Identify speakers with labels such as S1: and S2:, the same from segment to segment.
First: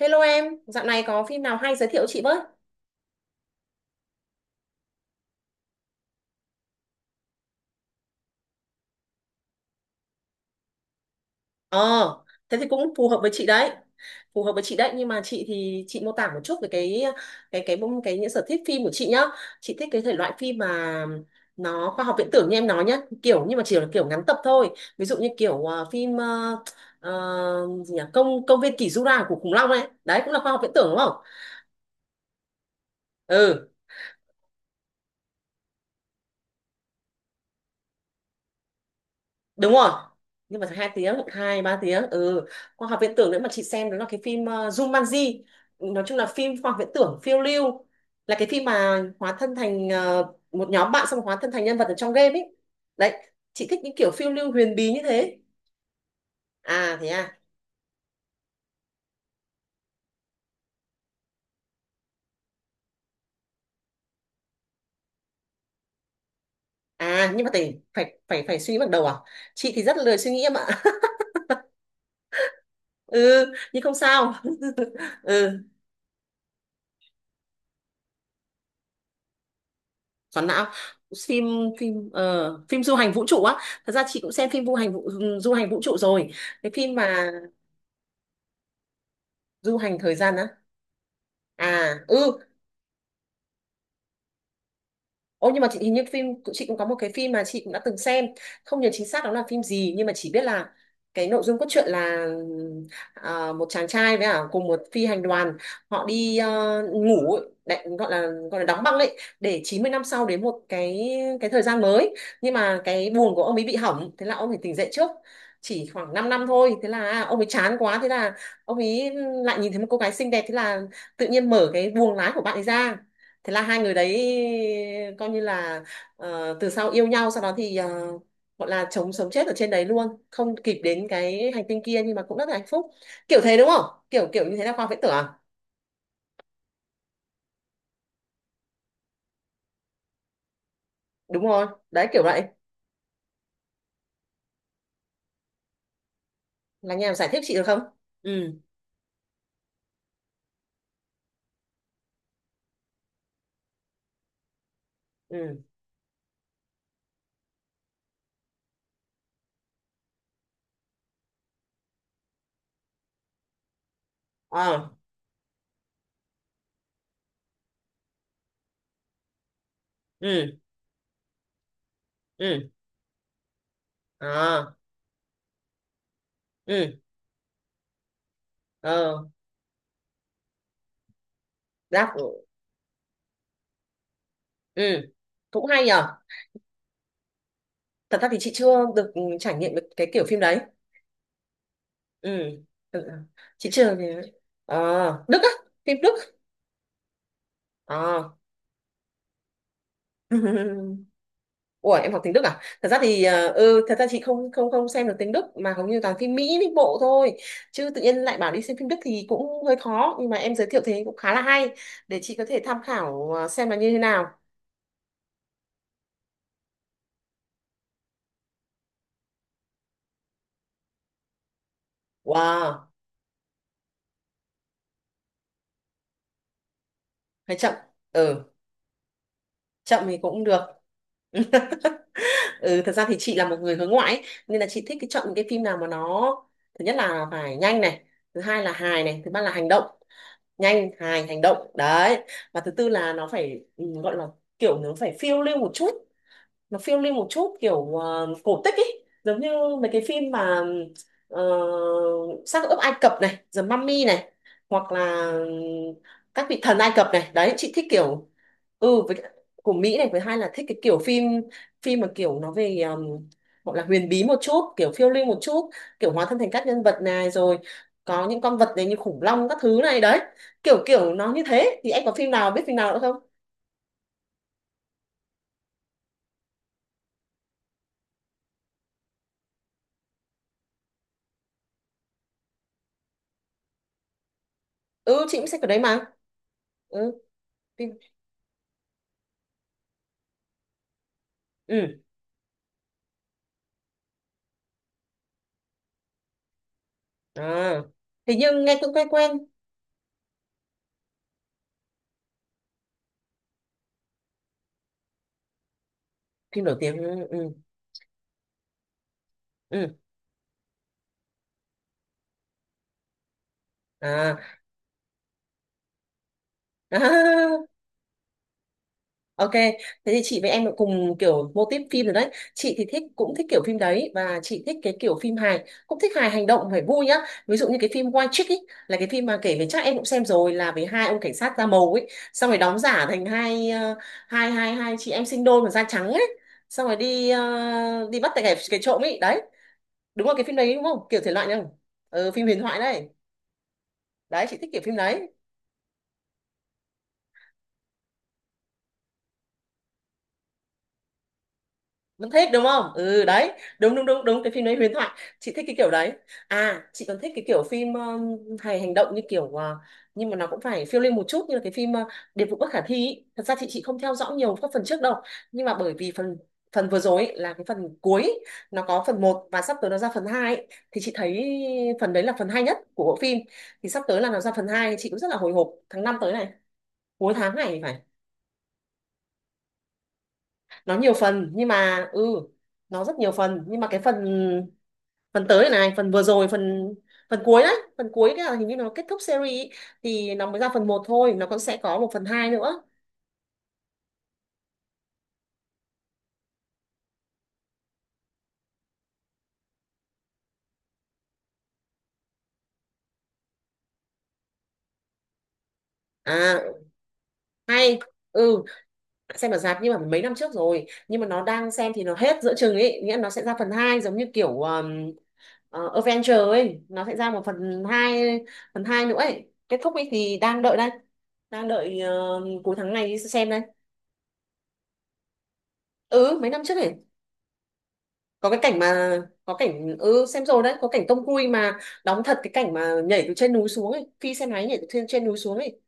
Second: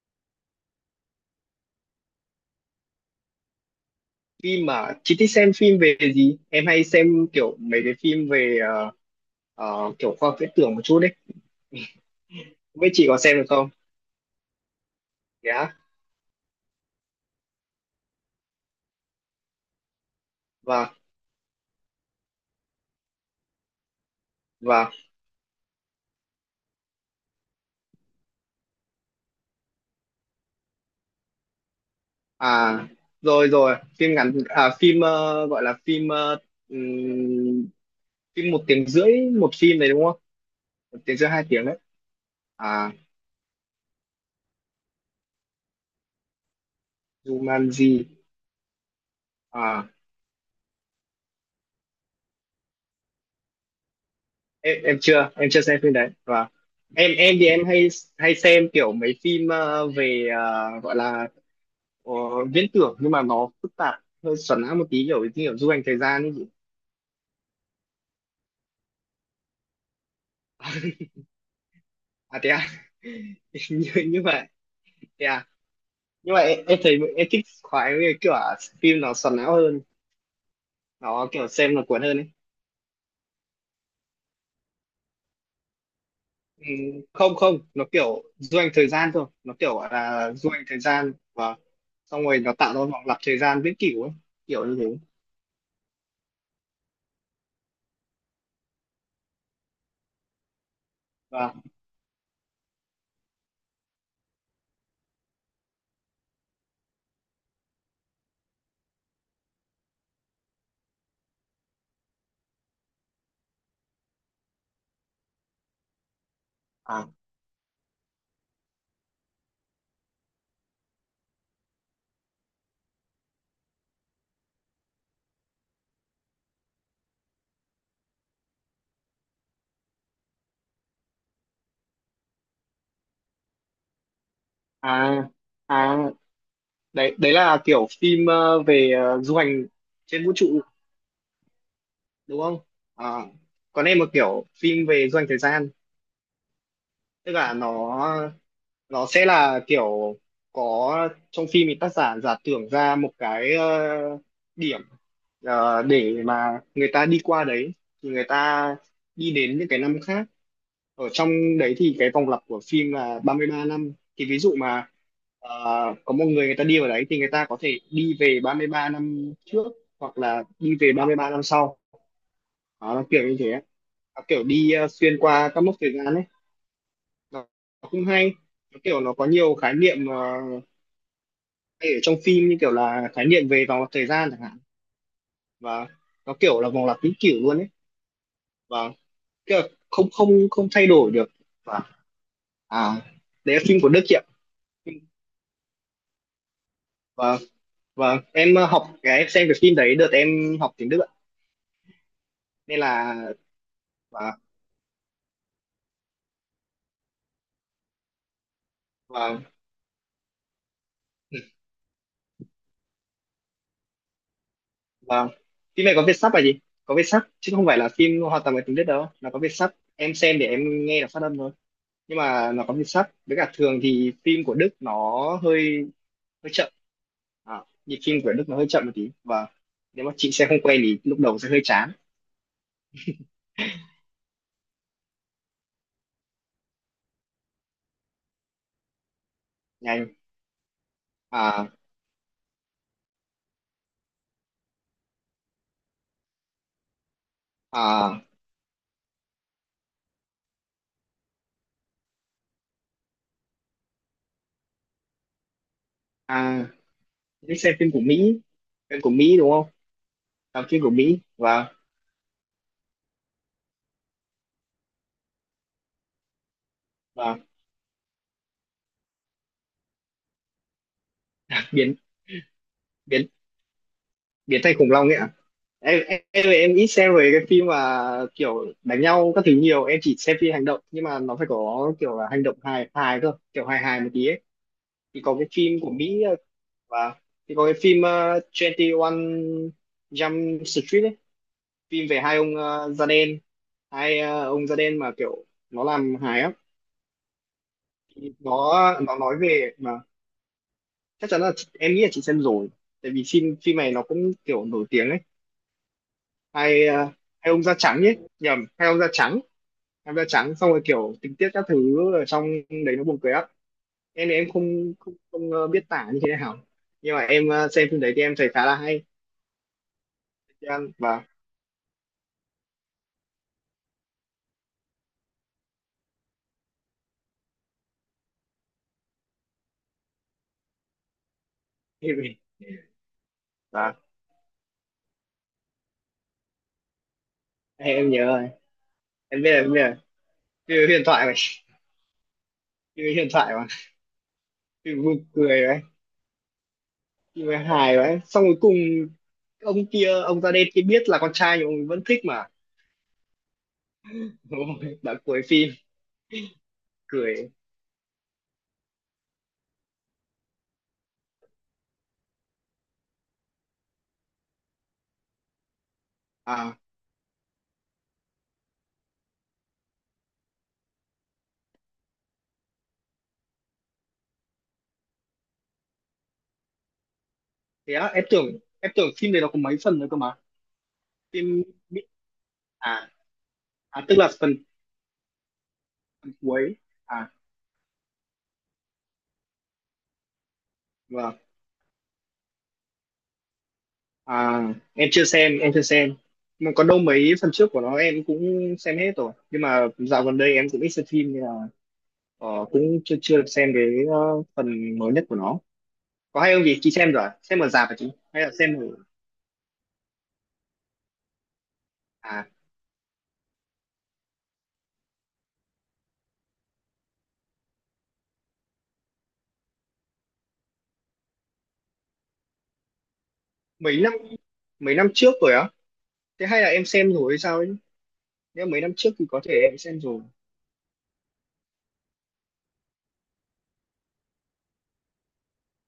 S1: Hello em, dạo này có phim nào hay giới thiệu chị với?
S2: Phim mà chị thích xem phim về gì? Em hay xem kiểu mấy cái phim về kiểu khoa học viễn tưởng một chút đấy.
S1: Ờ, thế thì
S2: Không biết
S1: cũng
S2: chị
S1: phù
S2: có
S1: hợp với
S2: xem được
S1: chị
S2: không?
S1: đấy. Phù hợp với chị đấy, nhưng mà chị
S2: Dạ.
S1: thì chị mô tả một chút về cái cái cái những sở thích phim của chị nhá. Chị thích cái thể loại phim
S2: Và
S1: mà nó khoa học viễn tưởng như em nói nhá, kiểu nhưng mà chỉ là kiểu ngắn tập thôi.
S2: và
S1: Ví dụ như kiểu phim gì nhỉ? Công công viên kỷ Jura của khủng long ấy. Đấy cũng là khoa học viễn tưởng đúng không?
S2: à Rồi
S1: Ừ,
S2: rồi, phim ngắn à phim gọi là phim ừm, phim một tiếng rưỡi một
S1: đúng
S2: phim đấy
S1: rồi,
S2: đúng không?
S1: nhưng mà phải hai
S2: Một
S1: tiếng
S2: tiếng rưỡi hai
S1: hai
S2: tiếng đấy.
S1: 3 tiếng. Ừ, khoa
S2: À
S1: học viễn tưởng nữa mà chị xem đó là cái phim Jumanji. Nói chung là phim khoa học viễn tưởng phiêu lưu,
S2: Jumanji.
S1: là cái phim mà hóa thân thành
S2: À
S1: một nhóm bạn, xong hóa thân thành nhân vật ở trong game ấy. Đấy, chị thích những kiểu phiêu lưu huyền
S2: em
S1: bí
S2: em
S1: như
S2: chưa,
S1: thế.
S2: em chưa xem phim đấy.
S1: À, thế
S2: Em
S1: à.
S2: thì em hay hay xem kiểu mấy phim về gọi là ờ, viễn tưởng nhưng mà nó phức tạp hơi xoắn não một tí kiểu như kiểu du hành thời gian ấy chị.
S1: À, nhưng mà phải phải phải phải suy nghĩ bằng đầu à? Chị thì rất là lười suy nghĩ em ạ.
S2: À thế à.
S1: Ừ, nhưng
S2: như,
S1: không
S2: như
S1: sao.
S2: vậy. Thế à.
S1: Ừ.
S2: Nhưng mà em thấy em thích khoái với kiểu phim nó xoắn não hơn,
S1: Xoắn não.
S2: nó
S1: phim
S2: kiểu xem nó cuốn
S1: phim
S2: hơn ấy.
S1: phim du hành vũ trụ á. Thật ra chị cũng xem phim du hành vũ trụ rồi.
S2: Ừ,
S1: Cái phim mà
S2: không không, nó kiểu du hành thời gian thôi, nó kiểu
S1: du
S2: gọi
S1: hành thời
S2: là
S1: gian á.
S2: du hành thời gian và
S1: À
S2: xong
S1: ừ.
S2: rồi nó tạo ra vòng lặp thời gian viễn cửu ấy, kiểu như thế.
S1: Ô, nhưng mà chị hình như phim cũng, chị cũng có một cái phim mà chị cũng đã từng xem, không nhớ chính xác đó là phim gì, nhưng mà chỉ biết là cái nội
S2: Và
S1: dung cốt truyện là, à, một chàng trai với cả cùng một phi hành đoàn, họ đi, à, ngủ ấy, đại, gọi là đóng băng đấy, để 90 năm sau đến một cái thời gian mới, nhưng mà cái buồng của ông ấy bị hỏng, thế là ông ấy tỉnh dậy trước chỉ khoảng 5 năm thôi, thế là,
S2: à
S1: à, ông ấy chán quá, thế là ông ấy lại nhìn thấy một cô gái xinh đẹp, thế là tự nhiên mở cái buồng lái của bạn ấy ra, thế là hai người đấy coi như là, từ sau yêu nhau, sau đó thì, gọi là chống sống chết ở trên đấy luôn, không kịp đến cái hành tinh kia nhưng mà cũng rất là hạnh phúc. Kiểu thế đúng không, kiểu kiểu như thế là khoa học viễn tưởng
S2: à
S1: à?
S2: à Đấy đấy là kiểu phim về du hành trên vũ trụ
S1: Đúng rồi, đấy kiểu
S2: đúng
S1: vậy.
S2: không? À, còn em một kiểu phim về doanh thời gian,
S1: Là nhà giải
S2: tức
S1: thích
S2: là
S1: chị được không?
S2: nó
S1: Ừ.
S2: nó sẽ là kiểu có trong phim thì tác giả giả tưởng ra một cái điểm,
S1: Ừ.
S2: để mà người ta đi qua đấy thì người ta đi đến những cái năm khác ở trong. Đấy thì cái vòng lặp của phim là 33 năm, thì ví dụ
S1: Ờ.
S2: mà ờ, có một người người ta đi vào đấy thì người ta có thể đi về 33 năm trước hoặc là
S1: Ừ.
S2: đi về 33 năm sau.
S1: Ừ.
S2: Đó, nó kiểu như thế, nó kiểu đi
S1: Ờ.
S2: xuyên qua các mốc thời gian ấy.
S1: Ừ.
S2: Nó, nó cũng hay, nó kiểu nó
S1: Ờ.
S2: có nhiều khái niệm hay ở
S1: Đáp
S2: trong
S1: ừ.
S2: phim, như kiểu là khái niệm về vòng lặp thời gian chẳng hạn.
S1: Ừ. Cũng hay
S2: và
S1: nhở.
S2: nó kiểu là vòng lặp vĩnh cửu luôn ấy,
S1: Thật ra thì chị chưa
S2: và
S1: được trải
S2: kiểu là
S1: nghiệm được cái
S2: không
S1: kiểu phim
S2: không
S1: đấy.
S2: không thay đổi được. Và
S1: Ừ.
S2: à
S1: Ừ.
S2: Đấy là
S1: Chị
S2: phim của
S1: chưa.
S2: Đức chị ạ.
S1: Ờ, Đức á? Phim Đức.
S2: Và và
S1: Ờ.
S2: Em học cái em xem cái phim đấy đợt em học tiếng Đức ạ.
S1: Ủa, em học tiếng Đức à?
S2: Nên
S1: Thật ra
S2: là
S1: thì, thật ra chị
S2: và
S1: không không không xem được tiếng Đức mà hầu như toàn phim Mỹ Mỹ bộ thôi. Chứ tự nhiên lại bảo đi xem phim Đức thì
S2: và
S1: cũng hơi khó, nhưng mà em giới thiệu thế cũng khá là hay để chị có thể tham khảo xem là như thế nào.
S2: và phim này có Việt sắp là gì, có Việt sắp chứ không phải là phim hoàn toàn bằng tiếng Đức đâu, là có Việt sắp em xem để em nghe được phát âm thôi. Nhưng mà nó có nhịp
S1: Wow,
S2: sắt với cả thường thì phim của Đức nó hơi hơi chậm.
S1: hay
S2: à,
S1: chậm.
S2: Nhịp phim của
S1: Ừ,
S2: Đức nó hơi chậm một tí và
S1: chậm
S2: nếu mà
S1: thì
S2: chị
S1: cũng
S2: xem
S1: được.
S2: không quen thì lúc đầu sẽ hơi chán.
S1: Ừ, thật ra thì chị là một người hướng ngoại ấy, nên là chị thích cái chọn những cái phim nào mà nó, thứ nhất là phải nhanh này, thứ hai là hài này, thứ ba là hành động.
S2: Nhanh.
S1: Nhanh, hài, hành
S2: à
S1: động đấy. Và thứ tư là nó phải, ừ, gọi là kiểu nó phải phiêu lưu một chút, nó phiêu lưu một chút kiểu,
S2: à
S1: cổ tích ấy, giống như mấy cái phim mà, ờ, xác ướp Ai Cập này, The Mummy này, hoặc là các vị
S2: à
S1: thần Ai Cập này. Đấy,
S2: Đi
S1: chị
S2: xem
S1: thích
S2: phim của
S1: kiểu.
S2: Mỹ, phim
S1: Ừ,
S2: của
S1: với cả
S2: Mỹ đúng không?
S1: của Mỹ này, với hai là thích
S2: Làm
S1: cái
S2: phim của
S1: kiểu
S2: Mỹ.
S1: phim, phim mà kiểu nó về, gọi là huyền bí một chút, kiểu phiêu lưu một chút, kiểu hóa thân thành các nhân vật này
S2: Và
S1: rồi, có những con vật này như khủng long các thứ này. Đấy, kiểu kiểu nó như thế thì
S2: biến
S1: em có phim nào, biết phim nào nữa không?
S2: biến Biến thành khủng long ấy ạ. Em ít xem về cái phim mà kiểu đánh nhau các thứ nhiều, em chỉ xem phim hành động nhưng mà nó phải có kiểu là hành động hài hài cơ kiểu hài hài một tí ấy. Thì
S1: Ừ,
S2: có
S1: chị cũng
S2: cái
S1: sẽ ở đấy
S2: phim của
S1: mà.
S2: Mỹ và
S1: Ừ,
S2: thì có cái
S1: phim.
S2: phim 21 Jump Street ấy,
S1: Ừ.
S2: phim về hai ông da đen, hai ông da đen mà kiểu nó làm hài á.
S1: À,
S2: Thì
S1: hình như nghe cũng quen
S2: nó
S1: quen.
S2: nói về mà chắc chắn là chị, em nghĩ là chị xem rồi, tại vì phim phim này nó cũng kiểu nổi tiếng ấy,
S1: Phim nổi
S2: hai
S1: tiếng,
S2: hai ông da trắng ấy, nhầm, hai ông da trắng,
S1: ừ.
S2: hai ông da trắng xong rồi kiểu tình tiết các thứ ở trong đấy nó buồn cười á. Em thì
S1: À.
S2: em không không, không biết tả như thế nào,
S1: À.
S2: nhưng mà em xem phim đấy thì em thấy khá là hay.
S1: Ok, thế thì chị với em cũng cùng
S2: Và
S1: kiểu mô típ phim rồi đấy. Chị thì cũng thích kiểu phim đấy, và chị thích cái kiểu phim hài, cũng thích hài hành động, phải vui nhá. Ví dụ như cái phim White Chick ấy, là cái phim mà kể về, chắc em cũng xem rồi, là về hai ông cảnh sát da màu ấy, xong rồi đóng giả thành hai,
S2: và
S1: hai chị em sinh đôi mà da trắng ấy, xong rồi đi,
S2: em
S1: đi bắt
S2: nhớ,
S1: tại cái trộm ấy. Đấy,
S2: em biết là
S1: đúng là cái phim đấy
S2: phim
S1: đúng không,
S2: huyền
S1: kiểu
S2: thoại
S1: thể
S2: mà,
S1: loại này không? Ừ, phim huyền thoại
S2: phim
S1: đấy.
S2: huyền thoại mà,
S1: Đấy chị thích kiểu phim
S2: phim vui
S1: đấy.
S2: cười đấy, phim hài đấy, xong cuối cùng ông kia ông da đen kia biết là con trai nhưng ông ấy vẫn thích
S1: Vẫn
S2: mà.
S1: thích đúng không, ừ đấy. Đúng đúng đúng đúng cái phim đấy huyền
S2: Ôi,
S1: thoại.
S2: đoạn cuối
S1: Chị thích
S2: phim
S1: cái kiểu đấy. À chị còn thích cái
S2: cười.
S1: kiểu phim, hài hành động như kiểu, nhưng mà nó cũng phải phiêu lưu một chút, như là cái phim, Điệp vụ bất khả thi ý. Thật ra chị không theo dõi nhiều các phần trước đâu, nhưng mà bởi vì phần
S2: À
S1: phần vừa rồi ý, là cái phần cuối ý, nó có phần một và sắp tới nó ra phần 2 ý. Thì chị thấy phần đấy là phần hay nhất của bộ phim. Thì sắp tới là nó ra phần 2, chị cũng rất là hồi hộp tháng 5 tới này, cuối tháng này
S2: thế
S1: phải.
S2: á? Em tưởng phim này nó có mấy phần nữa cơ mà.
S1: Nó nhiều phần
S2: Phim
S1: nhưng
S2: bị-
S1: mà, ừ, nó
S2: à,
S1: rất nhiều phần, nhưng mà cái
S2: à tức
S1: phần
S2: là phần
S1: phần tới này, phần vừa rồi,
S2: cuối.
S1: phần
S2: À
S1: phần cuối đấy, phần cuối cái là hình như nó kết thúc series ý, thì nó mới ra phần một thôi,
S2: vâng.
S1: nó cũng sẽ có một phần hai nữa.
S2: À em chưa xem, em chưa xem, mà có đâu mấy phần trước của nó em cũng xem hết rồi, nhưng mà dạo gần đây em cũng ít xem phim nên là cũng chưa chưa được xem cái ờ, phần mới nhất của nó. Có hay không chị
S1: À,
S2: chị xem rồi à? Xem ở rạp hả
S1: hay.
S2: chị hay là
S1: Ừ,
S2: xem ở
S1: xem ở rạp nhưng mà mấy năm trước rồi, nhưng mà nó đang xem thì nó hết
S2: à?
S1: giữa chừng ấy, nghĩa là nó sẽ ra phần hai, giống như kiểu, Avenger ấy, nó sẽ ra một phần hai, phần 2 nữa ấy, kết thúc ấy. Thì đang đợi đây, đang đợi, cuối tháng này đi xem đây.
S2: Mấy năm mấy năm trước rồi á?
S1: Ừ,
S2: Thế
S1: mấy năm
S2: hay là
S1: trước
S2: em
S1: ấy.
S2: xem rồi hay sao ấy?
S1: có cái
S2: Nếu
S1: cảnh
S2: mấy năm trước
S1: mà
S2: thì có
S1: có
S2: thể em
S1: cảnh,
S2: xem rồi.
S1: ừ, xem rồi đấy, có cảnh Tom Cruise mà đóng thật cái cảnh mà nhảy từ trên núi xuống ấy, phi xe máy nhảy từ trên trên núi xuống ấy.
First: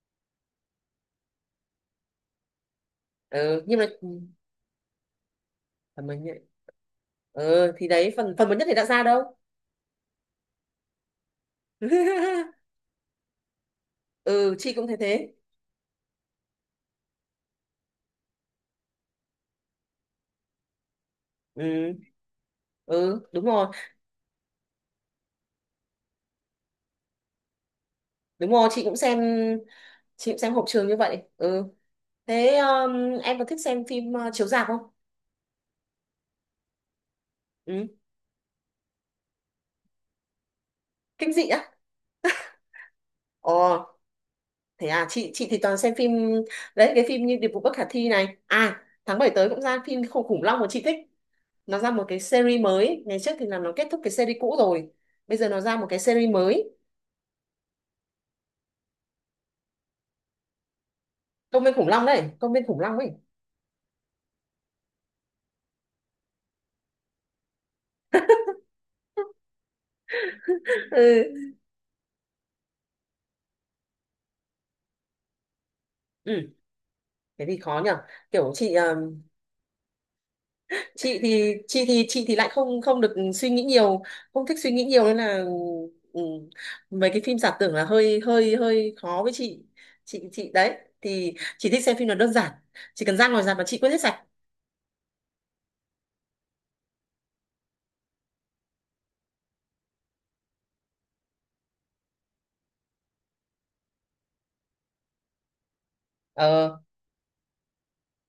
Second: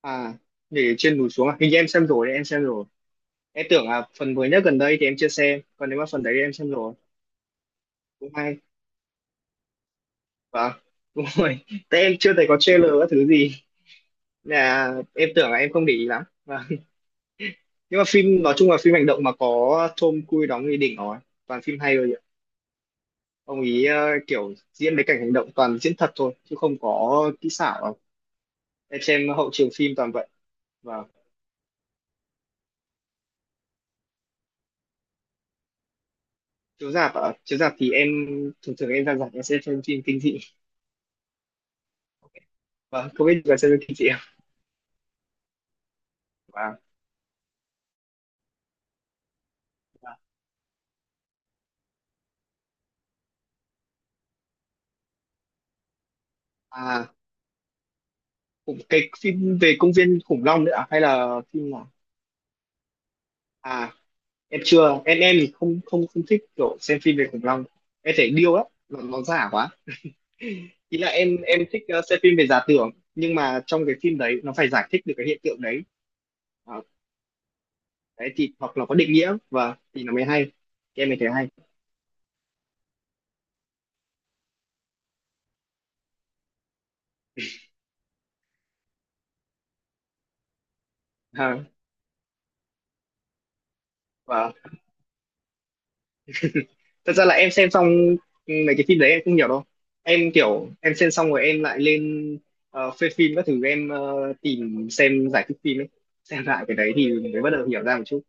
S2: À để trên núi xuống à? Hình như em xem rồi đấy, em xem rồi.
S1: Ừ,
S2: Em
S1: nhưng mà
S2: tưởng là phần mới nhất gần đây thì em chưa xem, còn nếu mà
S1: phần mới
S2: phần đấy
S1: nhảy.
S2: thì em xem rồi.
S1: Ừ, thì đấy
S2: Cũng
S1: phần phần
S2: hay.
S1: mới nhất thì đã ra đâu.
S2: Vâng. Đúng rồi, tại em chưa thấy có trailer các thứ gì.
S1: Ừ,
S2: Nên
S1: chị cũng
S2: là
S1: thấy
S2: em
S1: thế.
S2: tưởng là em không để ý lắm. Vâng, nhưng mà phim nói chung là phim hành động mà có Tom Cruise đóng thì đỉnh rồi, toàn phim
S1: Ừ.
S2: hay rồi.
S1: Ừ, đúng
S2: Ông
S1: rồi.
S2: ý kiểu diễn mấy cảnh hành động toàn diễn thật thôi chứ không có kỹ xảo đâu.
S1: Đúng rồi, chị cũng
S2: Em
S1: xem.
S2: xem hậu trường phim toàn vậy.
S1: Chị cũng xem hộp trường như
S2: và
S1: vậy. Ừ. Thế, em có thích xem phim, chiếu rạp không?
S2: Chiếu rạp ạ? Chiếu rạp
S1: Ừ,
S2: thì em thường thường em ra rạp em sẽ xem phim kinh dị
S1: kinh dị á.
S2: không biết là xem
S1: Ồ.
S2: phim kinh dị không?
S1: Thế à, chị thì toàn xem phim
S2: Và
S1: đấy, cái phim như Điệp vụ bất khả thi này. À, tháng 7 tới cũng ra phim Khủng khủng long mà chị thích. Nó ra một cái series mới, ngày trước thì là nó kết thúc cái series cũ rồi. Bây giờ nó ra một cái series mới.
S2: à Cũng cái phim về công viên khủng long nữa à, hay là
S1: Công
S2: phim
S1: viên khủng
S2: nào?
S1: long đấy, Công viên khủng long ấy.
S2: À em chưa, em thì không không không thích kiểu xem phim về khủng long, em thấy điêu lắm, nó giả quá. Ý là
S1: Ừ.
S2: em thích xem phim về giả tưởng nhưng mà trong cái phim đấy nó phải giải thích được cái hiện tượng đấy.
S1: Ừ,
S2: Ờ,
S1: thế thì khó nhở.
S2: Đấy
S1: Kiểu
S2: thì
S1: chị,
S2: hoặc là có định nghĩa thì nó mới hay, thì em mới thấy hay.
S1: chị thì lại không không được suy nghĩ nhiều, không thích suy nghĩ nhiều, nên là, ừ, mấy cái phim giả tưởng là hơi hơi hơi khó với chị. Chị đấy thì
S2: Ha
S1: chị thích xem phim nó đơn giản, chỉ cần ra ngoài rạp mà chị quên hết sạch.
S2: và Thật ra là em xem xong mấy cái phim đấy em không hiểu đâu, em kiểu em xem xong rồi em lại lên phê phim các thứ, em tìm xem giải thích phim ấy, xem lại cái
S1: Ờ,
S2: đấy thì mới bắt đầu hiểu ra một chút.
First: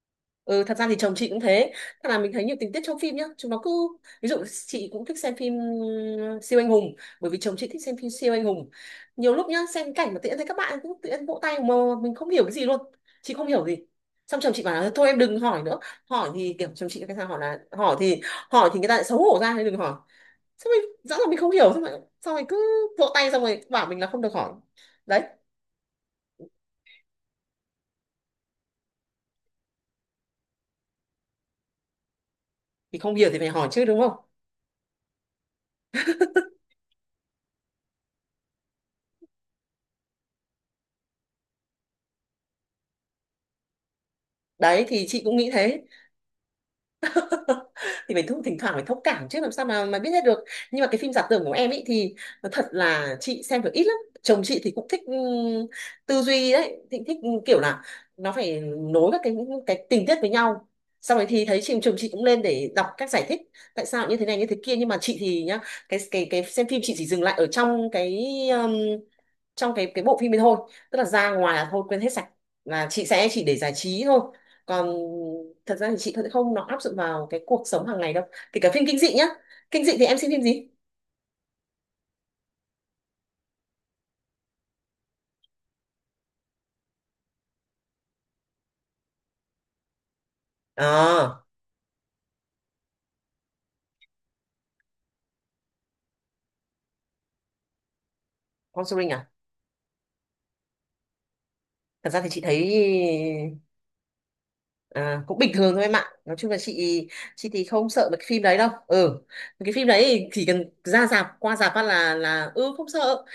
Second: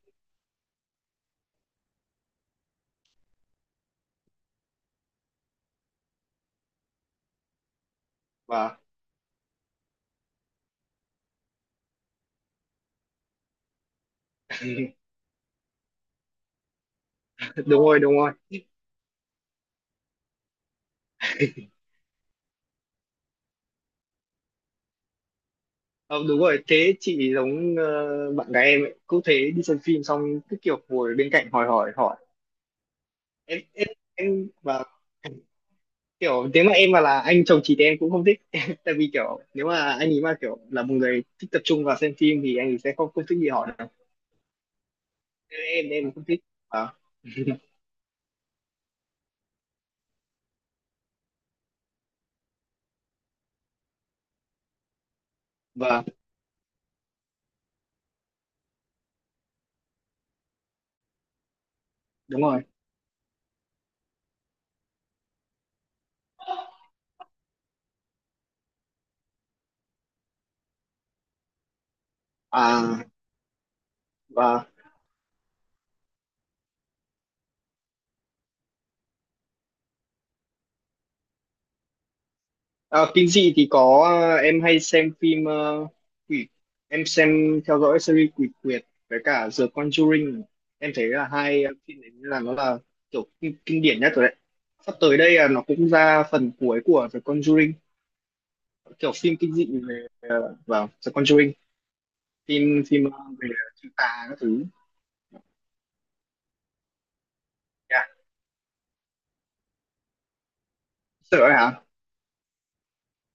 S1: ừ, thật ra thì chồng chị cũng thế. Thật là mình thấy nhiều tình tiết trong phim nhá. Chúng nó cứ, ví dụ chị cũng thích xem phim, siêu anh hùng. Bởi vì chồng chị thích xem phim siêu anh hùng.
S2: và
S1: Nhiều lúc nhá, xem cảnh mà tự nhiên thấy các bạn cũng tự nhiên vỗ tay mà mình không hiểu cái gì luôn. Chị không hiểu gì. Xong chồng chị bảo là thôi em đừng hỏi nữa. Hỏi thì kiểu chồng chị cái sao, hỏi là
S2: Đúng
S1: hỏi
S2: rồi, đúng
S1: thì,
S2: rồi.
S1: người ta lại xấu hổ ra nên đừng hỏi. Xong rồi rõ là mình không hiểu, xong rồi cứ vỗ tay xong rồi bảo mình là không được hỏi. Đấy,
S2: Ờ, đúng rồi, thế chị giống bạn gái em ấy, cũng thế, đi xem phim xong cứ kiểu ngồi bên cạnh hỏi hỏi hỏi.
S1: thì không hiểu thì phải
S2: Em
S1: hỏi chứ
S2: em
S1: đúng không?
S2: em và Kiểu nếu mà em mà là anh chồng chị thì em cũng không thích. Tại vì kiểu nếu mà anh ấy mà kiểu là một người thích tập trung vào xem phim thì anh ấy sẽ không không thích gì hỏi đâu.
S1: Đấy thì chị cũng nghĩ
S2: Nên
S1: thế.
S2: em không thích. À.
S1: Thì phải thỉnh thoảng phải thông cảm chứ, làm sao mà biết hết được. Nhưng mà cái phim giả tưởng của em ấy thì nói thật là chị xem được ít lắm. Chồng chị thì cũng thích,
S2: Vâng
S1: tư duy đấy, thích, ừ, kiểu là nó phải nối các cái tình tiết với nhau. Sau đấy thì thấy chồng chị cũng lên
S2: đúng rồi.
S1: để đọc các giải thích tại sao như thế này như thế kia. Nhưng mà chị thì nhá, cái xem phim chị chỉ dừng lại ở trong trong cái bộ phim ấy thôi, tức là ra ngoài là thôi quên hết sạch, là chị
S2: à
S1: sẽ chỉ để giải trí thôi.
S2: và
S1: Còn thật ra thì chị cũng không nó áp dụng vào cái cuộc sống hàng ngày đâu, kể cả phim kinh dị nhá. Kinh dị thì em xem phim gì?
S2: Phim gì thì có, à, em hay xem phim quỷ, em xem theo dõi series quỷ quyệt với cả The Conjuring. Em thấy là
S1: À,
S2: hai phim đấy là nó là kiểu kinh điển nhất rồi đấy. Sắp tới đây là nó cũng ra phần cuối của The Conjuring,
S1: Conjuring
S2: kiểu
S1: à.
S2: phim kinh dị về vào The Conjuring,
S1: Thật ra thì chị thấy,
S2: phim phim về chữ tà các thứ.
S1: à, cũng bình thường thôi em ạ. Nói chung là chị thì không
S2: Dạ.
S1: sợ mấy cái phim đấy đâu. Ừ, cái phim đấy thì chỉ cần ra rạp,
S2: Sợ ấy
S1: qua rạp phát
S2: hả?
S1: là, ừ, không sợ.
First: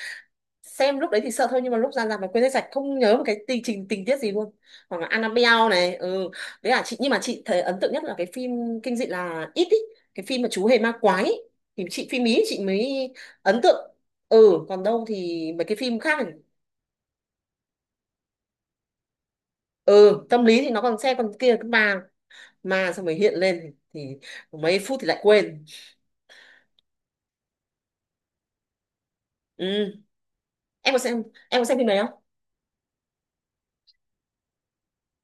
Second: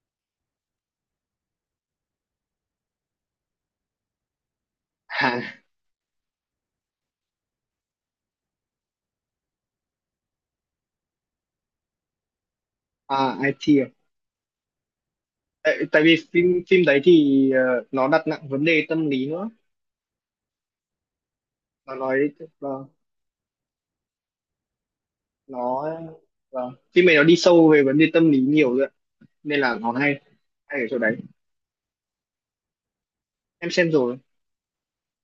S1: Xem lúc đấy thì sợ thôi, nhưng mà lúc ra rạp mà quên hết sạch, không nhớ một cái tình trình tình tiết gì luôn. Hoặc là
S2: À,
S1: Annabelle này, ừ, đấy là chị. Nhưng mà chị thấy ấn tượng nhất là cái phim kinh dị là It ý, cái phim mà chú hề ma quái ý. Thì chị phim Ý chị mới
S2: à
S1: ấn
S2: IT à?
S1: tượng. Ừ, còn đâu thì mấy cái
S2: Tại,
S1: phim
S2: tại vì
S1: khác thì,
S2: phim phim đấy thì nó đặt nặng vấn đề tâm lý nữa.
S1: ừ, tâm lý thì nó còn xem, còn kia cứ
S2: Nó
S1: ma
S2: nói, vâng,
S1: ma xong rồi hiện lên thì mấy phút thì lại quên.
S2: nó vâng. Phim này nó đi sâu về vấn đề tâm lý nhiều rồi ạ. Nên là nó
S1: Ừ,
S2: hay, hay ở
S1: em
S2: chỗ
S1: có
S2: đấy.
S1: xem, em có xem phim đấy không?
S2: Em xem rồi,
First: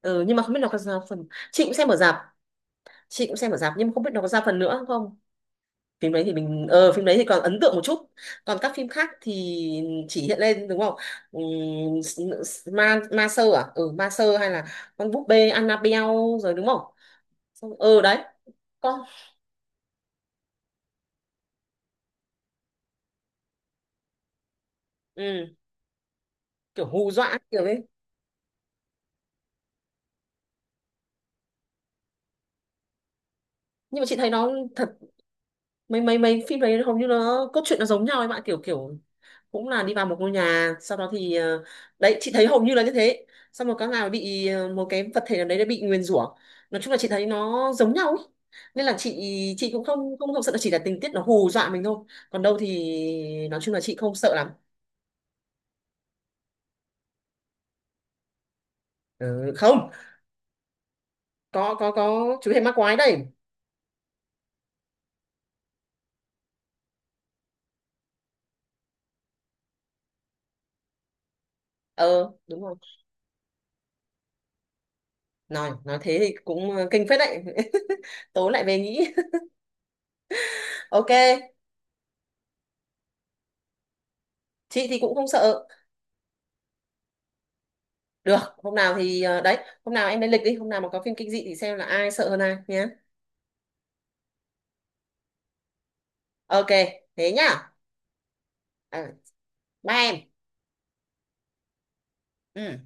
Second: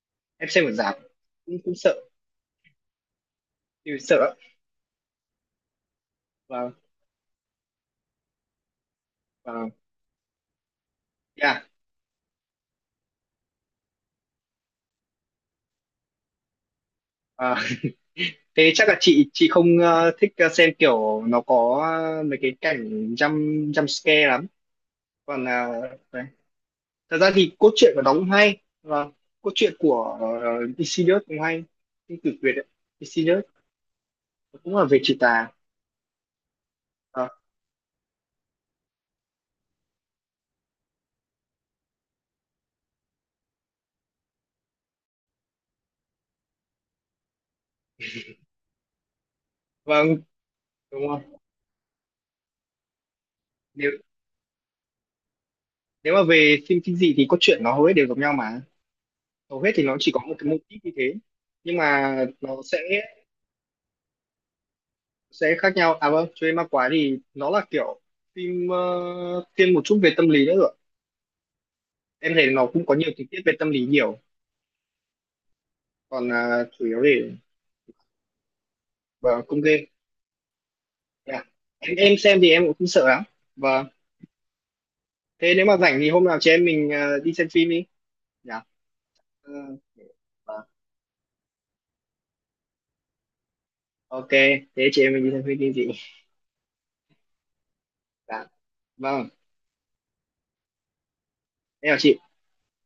S1: Ừ, nhưng mà
S2: em
S1: không biết
S2: xem
S1: nó
S2: ở
S1: có ra
S2: rạp,
S1: phần,
S2: cũng
S1: chị cũng
S2: cũng
S1: xem ở
S2: sợ
S1: rạp. Chị cũng xem ở rạp, nhưng
S2: thì
S1: mà không biết nó có
S2: sợ.
S1: ra phần nữa không. Phim đấy thì mình,
S2: Và
S1: ờ, phim đấy thì còn ấn tượng một chút. Còn các phim khác thì chỉ hiện lên, đúng không? Ừm,
S2: và
S1: s- ma ma sơ à, ừ, ma sơ hay là con búp bê Annabelle, rồi đúng không? Xong- ờ đấy,
S2: Thế chắc là
S1: con,
S2: chị không thích xem kiểu nó có mấy cái cảnh jump jump scare lắm. Còn
S1: ừ,
S2: đấy.
S1: kiểu hù
S2: Thật ra
S1: dọa
S2: thì
S1: kiểu
S2: cốt
S1: đấy.
S2: truyện của nó cũng hay và cốt truyện của Insidious cũng hay. Cái cực Việt ấy. Insidious
S1: Nhưng mà chị thấy nó,
S2: cũng là
S1: thật,
S2: về trừ tà.
S1: mấy mấy mấy phim đấy hầu như
S2: Ờ,
S1: nó cốt truyện nó giống nhau ấy bạn, kiểu kiểu cũng là đi vào một ngôi nhà, sau đó thì, đấy chị thấy hầu như là như thế, xong rồi các nào bị, một cái vật thể nào đấy đã bị nguyền rủa. Nói chung là chị thấy nó giống nhau ấy, nên là chị cũng không
S2: vâng,
S1: không không sợ, chỉ là tình
S2: đúng
S1: tiết
S2: rồi.
S1: nó hù dọa mình thôi. Còn đâu thì nói chung là
S2: Nếu
S1: chị không sợ lắm.
S2: Nếu mà về phim kinh dị thì cốt truyện nó hầu hết đều giống nhau mà.
S1: Ừ,
S2: Hầu hết thì
S1: không,
S2: nó chỉ có một cái mô típ như thế. Nhưng mà
S1: có chú
S2: nó
S1: hề ma
S2: sẽ
S1: quái đây.
S2: sẽ khác nhau. À vâng, cho Chuê Ma Quái thì nó là kiểu phim thiên một chút về tâm lý nữa rồi.
S1: Ờ
S2: Em thấy
S1: đúng
S2: nó
S1: rồi.
S2: cũng có nhiều tình tiết về tâm lý nhiều.
S1: Nói thế
S2: Còn
S1: thì
S2: à,
S1: cũng,
S2: chủ yếu
S1: kinh phết
S2: để
S1: đấy. Tối lại về nghĩ.
S2: vào công game.
S1: Ok,
S2: Dạ. Em xem thì em cũng không sợ lắm. và
S1: chị thì cũng không
S2: Thế
S1: sợ.
S2: nếu mà rảnh thì hôm nào chị em mình đi xem phim đi.
S1: Được,
S2: Dạ.
S1: hôm nào thì,
S2: Ừ.
S1: đấy, hôm nào em lên lịch đi,
S2: Vâng.
S1: hôm nào mà có phim kinh dị thì xem là ai sợ hơn ai nhé.
S2: Ok. Thế chị em mình đi xem phim đi chị.
S1: Ok, thế nhá.
S2: Dạ.
S1: Ừ,
S2: Vâng.
S1: bye em.
S2: Em chào chị.
S1: Ừ.